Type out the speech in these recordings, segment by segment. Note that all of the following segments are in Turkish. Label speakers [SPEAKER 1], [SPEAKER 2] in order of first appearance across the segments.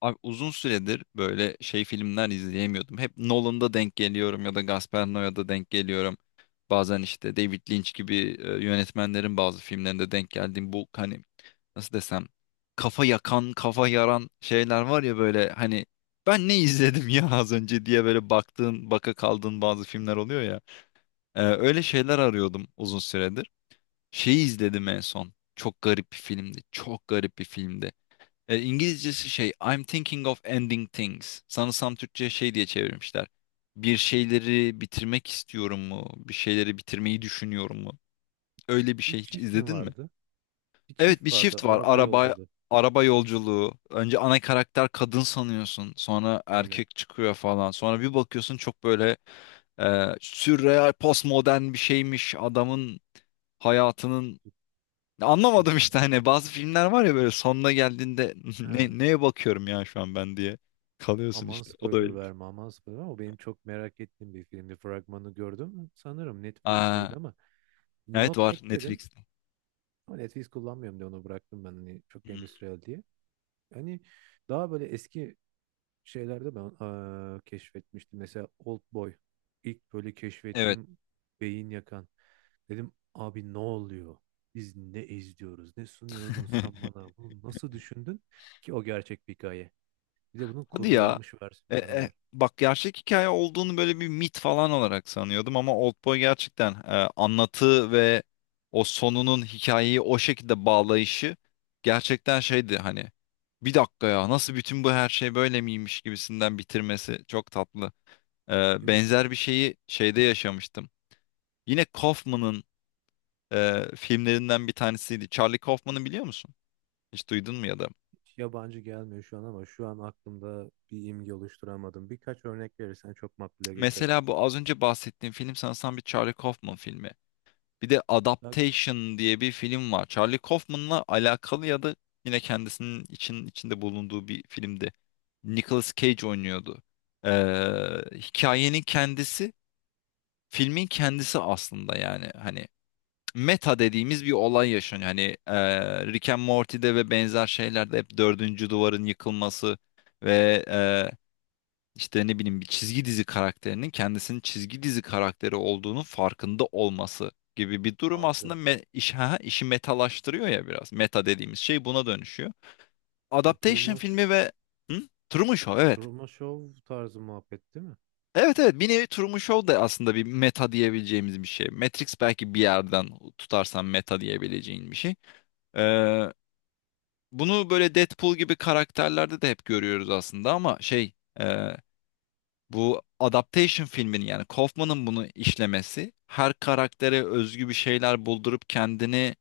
[SPEAKER 1] Abi uzun süredir böyle filmler izleyemiyordum. Hep Nolan'da denk geliyorum ya da Gaspar Noé'da denk geliyorum. Bazen işte David Lynch gibi yönetmenlerin bazı filmlerinde denk geldiğim bu hani nasıl desem kafa yakan, kafa yaran şeyler var ya böyle hani ben ne izledim ya az önce diye böyle baktığın, baka kaldığın
[SPEAKER 2] Bilmiyorum.
[SPEAKER 1] bazı filmler oluyor ya. Öyle şeyler arıyordum uzun süredir. Şeyi izledim en son. Çok garip bir filmdi. Çok garip bir filmdi. İngilizcesi şey I'm thinking of ending things. Sanırsam Türkçe şey diye çevirmişler. Bir şeyleri bitirmek istiyorum mu? Bir şeyleri bitirmeyi düşünüyorum mu? Öyle bir
[SPEAKER 2] Bir
[SPEAKER 1] şey hiç
[SPEAKER 2] çift mi
[SPEAKER 1] izledin mi?
[SPEAKER 2] vardı? Bir
[SPEAKER 1] Evet bir
[SPEAKER 2] çift vardı.
[SPEAKER 1] shift var.
[SPEAKER 2] Araba
[SPEAKER 1] Araba
[SPEAKER 2] yolculuğu.
[SPEAKER 1] araba yolculuğu. Önce ana karakter kadın sanıyorsun. Sonra
[SPEAKER 2] Aynen.
[SPEAKER 1] erkek çıkıyor falan. Sonra bir bakıyorsun çok böyle sürreal postmodern bir şeymiş. Adamın hayatının anlamadım işte
[SPEAKER 2] İzlemedim.
[SPEAKER 1] hani bazı filmler var ya böyle sonuna geldiğinde
[SPEAKER 2] Ha.
[SPEAKER 1] ne, neye bakıyorum ya şu an ben diye kalıyorsun
[SPEAKER 2] Aman
[SPEAKER 1] işte. O da
[SPEAKER 2] spoiler
[SPEAKER 1] öyle.
[SPEAKER 2] verme, aman spoiler verme. O benim çok merak ettiğim bir filmdi. Fragmanı gördüm. Sanırım
[SPEAKER 1] Aa,
[SPEAKER 2] Netflix'teydi ama
[SPEAKER 1] evet
[SPEAKER 2] not
[SPEAKER 1] var
[SPEAKER 2] ekledim.
[SPEAKER 1] Netflix'te.
[SPEAKER 2] Ama Netflix kullanmıyorum diye onu bıraktım ben. Hani çok
[SPEAKER 1] Hmm.
[SPEAKER 2] endüstriyel diye. Hani daha böyle eski şeylerde ben keşfetmiştim. Mesela Oldboy. İlk böyle
[SPEAKER 1] Evet.
[SPEAKER 2] keşfettiğim beyin yakan. Dedim abi ne oluyor? Biz ne izliyoruz? Ne sunuyordun sen bana? Bunu nasıl düşündün ki o gerçek bir hikaye? Bir de bunun
[SPEAKER 1] Hadi ya.
[SPEAKER 2] kurgulanmış versiyonları var.
[SPEAKER 1] Bak gerçek hikaye olduğunu böyle bir mit falan olarak sanıyordum ama Oldboy gerçekten anlatı ve o sonunun hikayeyi o şekilde bağlayışı gerçekten şeydi hani bir dakika ya nasıl bütün bu her şey böyle miymiş gibisinden bitirmesi çok tatlı.
[SPEAKER 2] Değil mi?
[SPEAKER 1] Benzer bir şeyi şeyde yaşamıştım. Yine Kaufman'ın filmlerinden bir tanesiydi. Charlie Kaufman'ı biliyor musun? Hiç duydun mu ya da?
[SPEAKER 2] Hiç yabancı gelmiyor şu an ama şu an aklımda bir imge oluşturamadım. Birkaç örnek verirsen çok makbule geçer.
[SPEAKER 1] Mesela bu az önce bahsettiğim film sanırsam bir Charlie Kaufman filmi. Bir de
[SPEAKER 2] Ya,
[SPEAKER 1] Adaptation diye bir film var. Charlie Kaufman'la alakalı ya da yine kendisinin için, içinde bulunduğu bir filmdi. Nicolas Cage oynuyordu. Ee, Hikayenin kendisi, filmin kendisi aslında yani. Hani meta dediğimiz bir olay yaşanıyor. Hani Rick and Morty'de ve benzer şeylerde hep dördüncü duvarın yıkılması ve işte ne bileyim bir çizgi dizi karakterinin kendisinin çizgi dizi karakteri olduğunu farkında olması gibi bir durum aslında
[SPEAKER 2] algı.
[SPEAKER 1] işi metalaştırıyor ya biraz. Meta dediğimiz şey buna dönüşüyor.
[SPEAKER 2] Bu
[SPEAKER 1] Adaptation
[SPEAKER 2] Truman,
[SPEAKER 1] filmi ve hı? Truman Show evet.
[SPEAKER 2] Truman Show tarzı muhabbet değil mi?
[SPEAKER 1] Evet, evet, bir nevi Truman Show da aslında bir meta diyebileceğimiz bir şey. Matrix belki bir yerden tutarsan meta diyebileceğin bir şey. Ee, Bunu böyle Deadpool gibi karakterlerde de hep görüyoruz aslında ama e, bu adaptation filminin yani Kaufman'ın bunu işlemesi her karaktere özgü bir şeyler buldurup kendini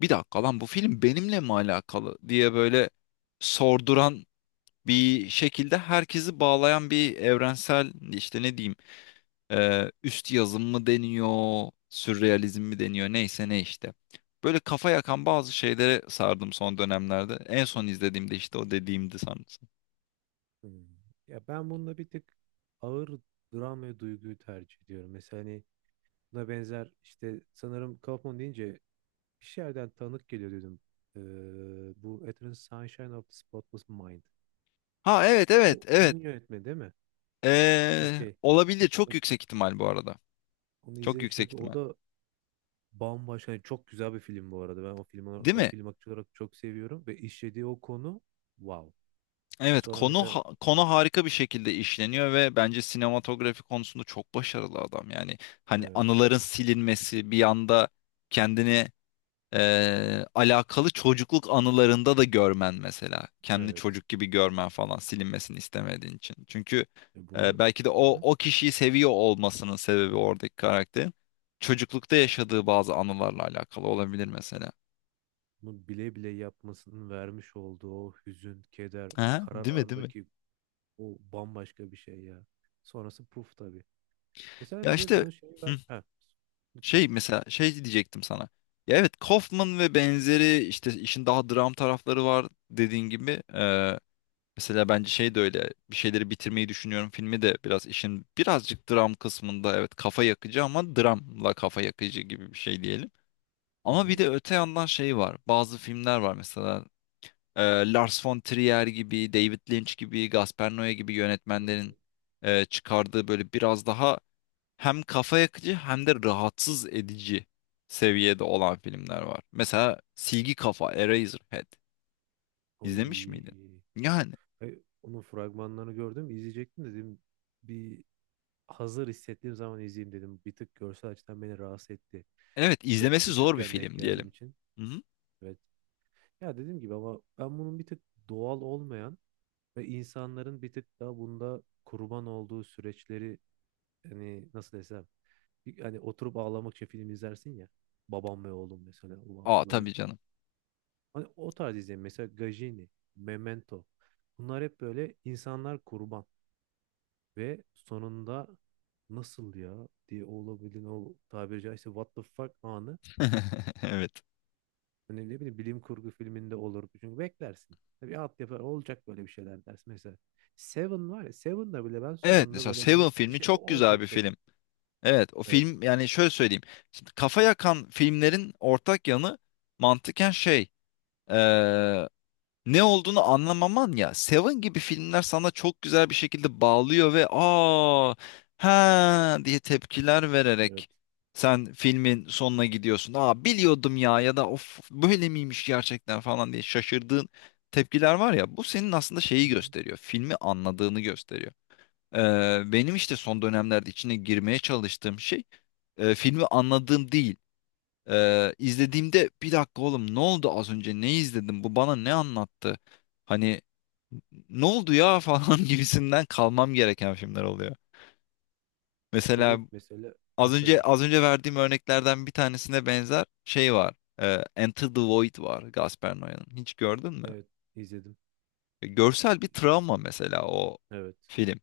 [SPEAKER 1] bir dakika lan bu film benimle mi alakalı diye böyle sorduran bir şekilde herkesi bağlayan bir evrensel işte ne diyeyim üst yazım mı deniyor, sürrealizm mi deniyor, neyse ne işte. Böyle kafa yakan bazı şeylere sardım son dönemlerde. En son izlediğimde işte o dediğimdi sanırsam.
[SPEAKER 2] Hmm. Ya ben bunda bir tık ağır dram ve duyguyu tercih ediyorum. Mesela hani buna benzer işte sanırım Kaufman deyince bir şeylerden tanık geliyor dedim. Bu Eternal Sunshine of the Spotless Mind.
[SPEAKER 1] Ha, evet, evet,
[SPEAKER 2] O onun
[SPEAKER 1] evet.
[SPEAKER 2] yönetmeni değil mi? Okey.
[SPEAKER 1] Olabilir, çok
[SPEAKER 2] Okey.
[SPEAKER 1] yüksek ihtimal bu arada.
[SPEAKER 2] Onu
[SPEAKER 1] Çok
[SPEAKER 2] izlemiştim
[SPEAKER 1] yüksek
[SPEAKER 2] çünkü o
[SPEAKER 1] ihtimal.
[SPEAKER 2] da bambaşka, yani çok güzel bir film bu arada. Ben o
[SPEAKER 1] Değil
[SPEAKER 2] o
[SPEAKER 1] mi?
[SPEAKER 2] film aktörü olarak çok seviyorum ve işlediği o konu wow.
[SPEAKER 1] Evet
[SPEAKER 2] Sonra
[SPEAKER 1] konu
[SPEAKER 2] mesela
[SPEAKER 1] konu harika bir şekilde işleniyor ve bence sinematografi konusunda çok başarılı adam. Yani hani
[SPEAKER 2] evet,
[SPEAKER 1] anıların silinmesi bir anda kendini alakalı çocukluk anılarında da görmen mesela. Kendi
[SPEAKER 2] evet.
[SPEAKER 1] çocuk gibi görmen falan silinmesini istemediğin için. Çünkü
[SPEAKER 2] E bunu,
[SPEAKER 1] belki de
[SPEAKER 2] hı
[SPEAKER 1] o
[SPEAKER 2] hı,
[SPEAKER 1] o kişiyi seviyor olmasının sebebi oradaki karakterin çocuklukta yaşadığı bazı anılarla alakalı olabilir mesela.
[SPEAKER 2] bile bile yapmasının vermiş olduğu o hüzün, keder,
[SPEAKER 1] Ha,
[SPEAKER 2] karar
[SPEAKER 1] değil mi, değil mi?
[SPEAKER 2] anındaki o bambaşka bir şey ya. Sonrası puf tabii. Mesela
[SPEAKER 1] Ya
[SPEAKER 2] bir de
[SPEAKER 1] işte
[SPEAKER 2] bunun şeyi
[SPEAKER 1] hı,
[SPEAKER 2] var. Ha, lütfen.
[SPEAKER 1] şey mesela şey diyecektim sana. Ya evet Kaufman ve benzeri işte işin daha dram tarafları var dediğin gibi. Mesela bence şey de öyle bir şeyleri bitirmeyi düşünüyorum filmi de biraz işin birazcık dram kısmında evet kafa yakıcı ama dramla kafa yakıcı gibi bir şey diyelim.
[SPEAKER 2] Hı
[SPEAKER 1] Ama bir
[SPEAKER 2] hı.
[SPEAKER 1] de öte yandan şey var bazı filmler var mesela e, Lars von Trier gibi David Lynch gibi Gaspar Noé gibi
[SPEAKER 2] Hı
[SPEAKER 1] yönetmenlerin
[SPEAKER 2] hı.
[SPEAKER 1] çıkardığı böyle biraz daha hem kafa yakıcı hem de rahatsız edici seviyede olan filmler var. Mesela Silgi Kafa Eraserhead İzlemiş
[SPEAKER 2] Oy.
[SPEAKER 1] miydin? Yani
[SPEAKER 2] Ay, onun fragmanlarını gördüm, izleyecektim dedim. Bir hazır hissettiğim zaman izleyeyim dedim. Bir tık görsel açıdan beni rahatsız etti.
[SPEAKER 1] evet,
[SPEAKER 2] Çok
[SPEAKER 1] izlemesi zor bir
[SPEAKER 2] küçükken denk
[SPEAKER 1] film
[SPEAKER 2] geldiğim
[SPEAKER 1] diyelim.
[SPEAKER 2] için.
[SPEAKER 1] Hı hı.
[SPEAKER 2] Evet. Ya dediğim gibi ama ben bunun bir tık doğal olmayan ve insanların bir tık daha bunda kurban olduğu süreçleri, hani nasıl desem, hani oturup ağlamak için film izlersin ya. Babam ve oğlum mesela. Ulan
[SPEAKER 1] Aa
[SPEAKER 2] böyle,
[SPEAKER 1] tabii canım.
[SPEAKER 2] hani o tarz izleyin. Mesela Gajini, Memento. Bunlar hep böyle insanlar kurban. Ve sonunda nasıl ya diye olabildiğin o tabiri caizse what the fuck anı.
[SPEAKER 1] Evet.
[SPEAKER 2] Hani ne bileyim bilim kurgu filminde olur. Çünkü beklersin. Tabii alt yapar olacak böyle bir şeyler dersin. Mesela Seven var ya, Seven'da bile ben
[SPEAKER 1] Evet
[SPEAKER 2] sonunda
[SPEAKER 1] mesela
[SPEAKER 2] böyle
[SPEAKER 1] Seven
[SPEAKER 2] bunun bir
[SPEAKER 1] filmi
[SPEAKER 2] şey
[SPEAKER 1] çok güzel bir
[SPEAKER 2] olacak dedim.
[SPEAKER 1] film. Evet o
[SPEAKER 2] Evet.
[SPEAKER 1] film yani şöyle söyleyeyim. Şimdi kafa yakan filmlerin ortak yanı mantıken şey, ne olduğunu anlamaman ya. Seven gibi filmler sana çok güzel bir şekilde bağlıyor ve aa ha diye tepkiler
[SPEAKER 2] Evet.
[SPEAKER 1] vererek sen filmin sonuna gidiyorsun. Aa biliyordum ya ya da of böyle miymiş gerçekten falan diye şaşırdığın tepkiler var ya. Bu senin aslında şeyi
[SPEAKER 2] Hı hı.
[SPEAKER 1] gösteriyor. Filmi anladığını gösteriyor. Benim işte son dönemlerde içine girmeye çalıştığım şey filmi anladığım değil. İzlediğimde bir dakika oğlum ne oldu az önce ne izledim bu bana ne anlattı? Hani ne oldu ya falan gibisinden kalmam gereken filmler oluyor.
[SPEAKER 2] E
[SPEAKER 1] Mesela
[SPEAKER 2] şöyle mesela, ha, söyle.
[SPEAKER 1] az önce verdiğim örneklerden bir tanesine benzer şey var. Enter the Void var Gaspar Noé'nin. Hiç gördün mü?
[SPEAKER 2] Evet, izledim.
[SPEAKER 1] E, görsel bir travma mesela o
[SPEAKER 2] Evet.
[SPEAKER 1] film.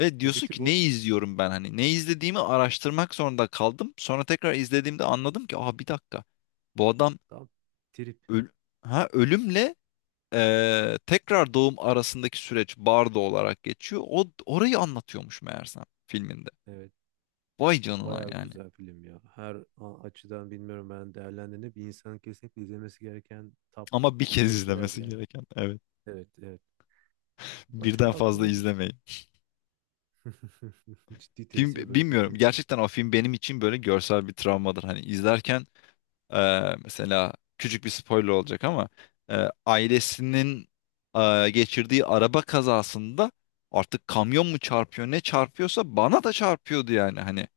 [SPEAKER 1] Ve
[SPEAKER 2] Ya bir
[SPEAKER 1] diyorsun
[SPEAKER 2] tık
[SPEAKER 1] ki ne
[SPEAKER 2] o
[SPEAKER 1] izliyorum ben hani ne izlediğimi araştırmak zorunda kaldım. Sonra tekrar izlediğimde anladım ki aha bir dakika bu adam
[SPEAKER 2] tam trip.
[SPEAKER 1] öl ha ölümle tekrar doğum arasındaki süreç bardo olarak geçiyor. O orayı anlatıyormuş meğersem filminde.
[SPEAKER 2] Evet.
[SPEAKER 1] Vay canına
[SPEAKER 2] Bayağı
[SPEAKER 1] yani.
[SPEAKER 2] güzel film ya. Her açıdan bilmiyorum ben değerlendiğini, bir insanın kesinlikle izlemesi gereken top
[SPEAKER 1] Ama bir kez
[SPEAKER 2] yüze girer
[SPEAKER 1] izlemesi
[SPEAKER 2] yani.
[SPEAKER 1] gereken. Evet.
[SPEAKER 2] Evet, evet.
[SPEAKER 1] Birden
[SPEAKER 2] Başka
[SPEAKER 1] fazla
[SPEAKER 2] aklıma bir-
[SPEAKER 1] izlemeyin.
[SPEAKER 2] ciddi
[SPEAKER 1] Film
[SPEAKER 2] tesir bırakıyor
[SPEAKER 1] bilmiyorum.
[SPEAKER 2] çünkü.
[SPEAKER 1] Gerçekten o film benim için böyle görsel bir travmadır. Hani izlerken mesela küçük bir spoiler olacak ama ailesinin geçirdiği araba kazasında artık kamyon mu çarpıyor ne çarpıyorsa bana da çarpıyordu yani hani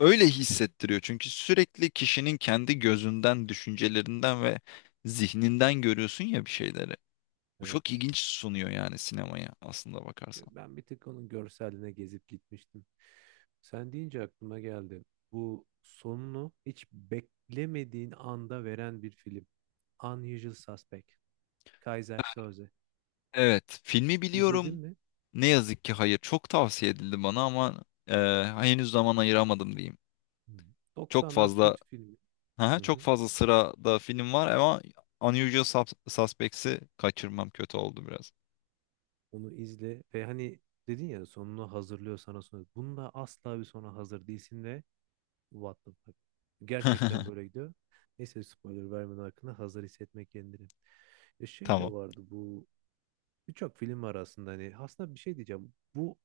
[SPEAKER 1] öyle hissettiriyor çünkü sürekli kişinin kendi gözünden düşüncelerinden ve zihninden görüyorsun ya bir şeyleri, bu çok
[SPEAKER 2] Evet.
[SPEAKER 1] ilginç sunuyor yani sinemaya aslında bakarsan
[SPEAKER 2] Ben bir tık onun görseline gezip gitmiştim. Sen deyince aklıma geldi. Bu sonunu hiç beklemediğin anda veren bir film. Unusual Suspect. Kaiser Söze.
[SPEAKER 1] evet filmi
[SPEAKER 2] İzledin
[SPEAKER 1] biliyorum
[SPEAKER 2] mi?
[SPEAKER 1] ne yazık ki hayır çok tavsiye edildi bana ama e, henüz zaman ayıramadım diyeyim
[SPEAKER 2] Hı.
[SPEAKER 1] çok
[SPEAKER 2] 90'lar
[SPEAKER 1] fazla
[SPEAKER 2] kült filmi.
[SPEAKER 1] aha,
[SPEAKER 2] Hı
[SPEAKER 1] çok
[SPEAKER 2] hı.
[SPEAKER 1] fazla sırada film var ama Suspects'i kaçırmam kötü oldu biraz.
[SPEAKER 2] Onu izle ve hani dedin ya sonunu hazırlıyor sana sonra. Bunda asla bir sona hazır değilsin ve what the fuck. Gerçekten böyle gidiyor. Neyse, spoiler vermeden hakkında hazır hissetmek kendini. E şey de
[SPEAKER 1] Tamam.
[SPEAKER 2] vardı bu. Birçok film var aslında, hani aslında bir şey diyeceğim. Bu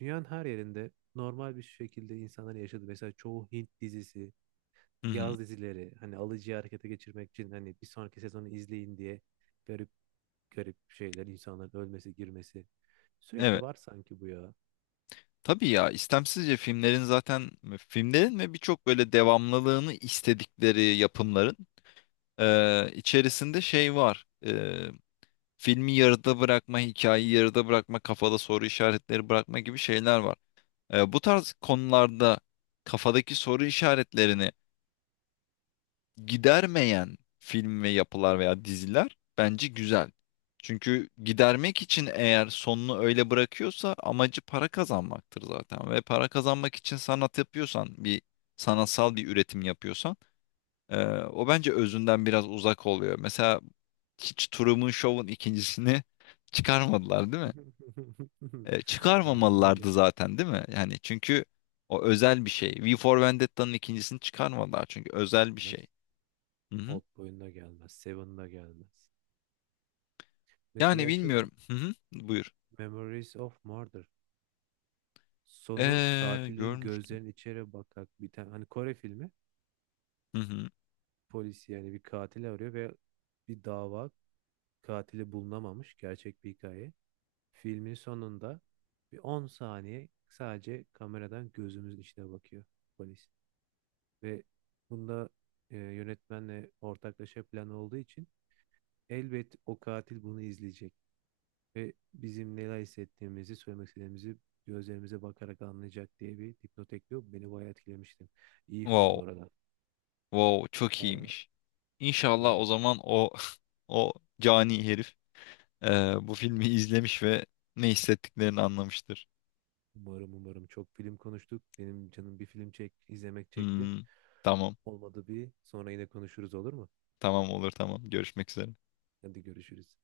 [SPEAKER 2] dünyanın her yerinde normal bir şekilde insanlar yaşadığı. Mesela çoğu Hint dizisi,
[SPEAKER 1] Hı hı.
[SPEAKER 2] yaz dizileri, hani alıcıyı harekete geçirmek için hani bir sonraki sezonu izleyin diye garip garip şeyler, insanların ölmesi, girmesi sürekli
[SPEAKER 1] Evet.
[SPEAKER 2] var sanki bu ya.
[SPEAKER 1] Tabii ya istemsizce filmlerin ve birçok böyle devamlılığını istedikleri yapımların içerisinde şey var. E, filmi yarıda bırakma, hikayeyi yarıda bırakma, kafada soru işaretleri bırakma gibi şeyler var. Bu tarz konularda kafadaki soru işaretlerini gidermeyen film ve yapılar veya diziler bence güzel. Çünkü gidermek için eğer sonunu öyle bırakıyorsa amacı para kazanmaktır zaten. Ve para kazanmak için sanat yapıyorsan, sanatsal bir üretim yapıyorsan, e, o bence özünden biraz uzak oluyor. Mesela hiç Truman Show'un ikincisini çıkarmadılar değil mi? E,
[SPEAKER 2] Aynen öyle.
[SPEAKER 1] çıkarmamalılardı zaten değil mi? Yani çünkü o özel bir şey. V for Vendetta'nın ikincisini çıkarmadılar çünkü özel bir şey.
[SPEAKER 2] Gelmez.
[SPEAKER 1] Hı hı.
[SPEAKER 2] Oldboy'un da gelmez. Seven da gelmez.
[SPEAKER 1] Yani
[SPEAKER 2] Mesela şey,
[SPEAKER 1] bilmiyorum. Hı hı. Buyur.
[SPEAKER 2] Memories of Murder. Sonu katilin
[SPEAKER 1] Görmüştüm.
[SPEAKER 2] gözlerinin içeri bakarak biten hani Kore filmi.
[SPEAKER 1] Hı hı.
[SPEAKER 2] Polis yani bir katil arıyor ve bir dava, katili bulunamamış. Gerçek bir hikaye. Filmin sonunda bir 10 saniye sadece kameradan gözümüzün içine bakıyor polis. Ve bunda yönetmenle ortaklaşa plan olduğu için elbet o katil bunu izleyecek. Ve bizim neler hissettiğimizi, söylemek istediğimizi gözlerimize bakarak anlayacak diye bir dipnot ekliyor. Beni bayağı etkilemiştim. İyi film bu
[SPEAKER 1] Wow.
[SPEAKER 2] arada.
[SPEAKER 1] Wow. Çok
[SPEAKER 2] Bayağı,
[SPEAKER 1] iyiymiş. İnşallah o
[SPEAKER 2] bayağı
[SPEAKER 1] zaman o o cani herif bu filmi izlemiş ve ne hissettiklerini anlamıştır.
[SPEAKER 2] Umarım, umarım. Çok film konuştuk. Benim canım bir film çek, izlemek çekti.
[SPEAKER 1] Hmm. Tamam.
[SPEAKER 2] Olmadı bir sonra yine konuşuruz olur mu?
[SPEAKER 1] Tamam olur tamam. Görüşmek üzere.
[SPEAKER 2] Hadi görüşürüz.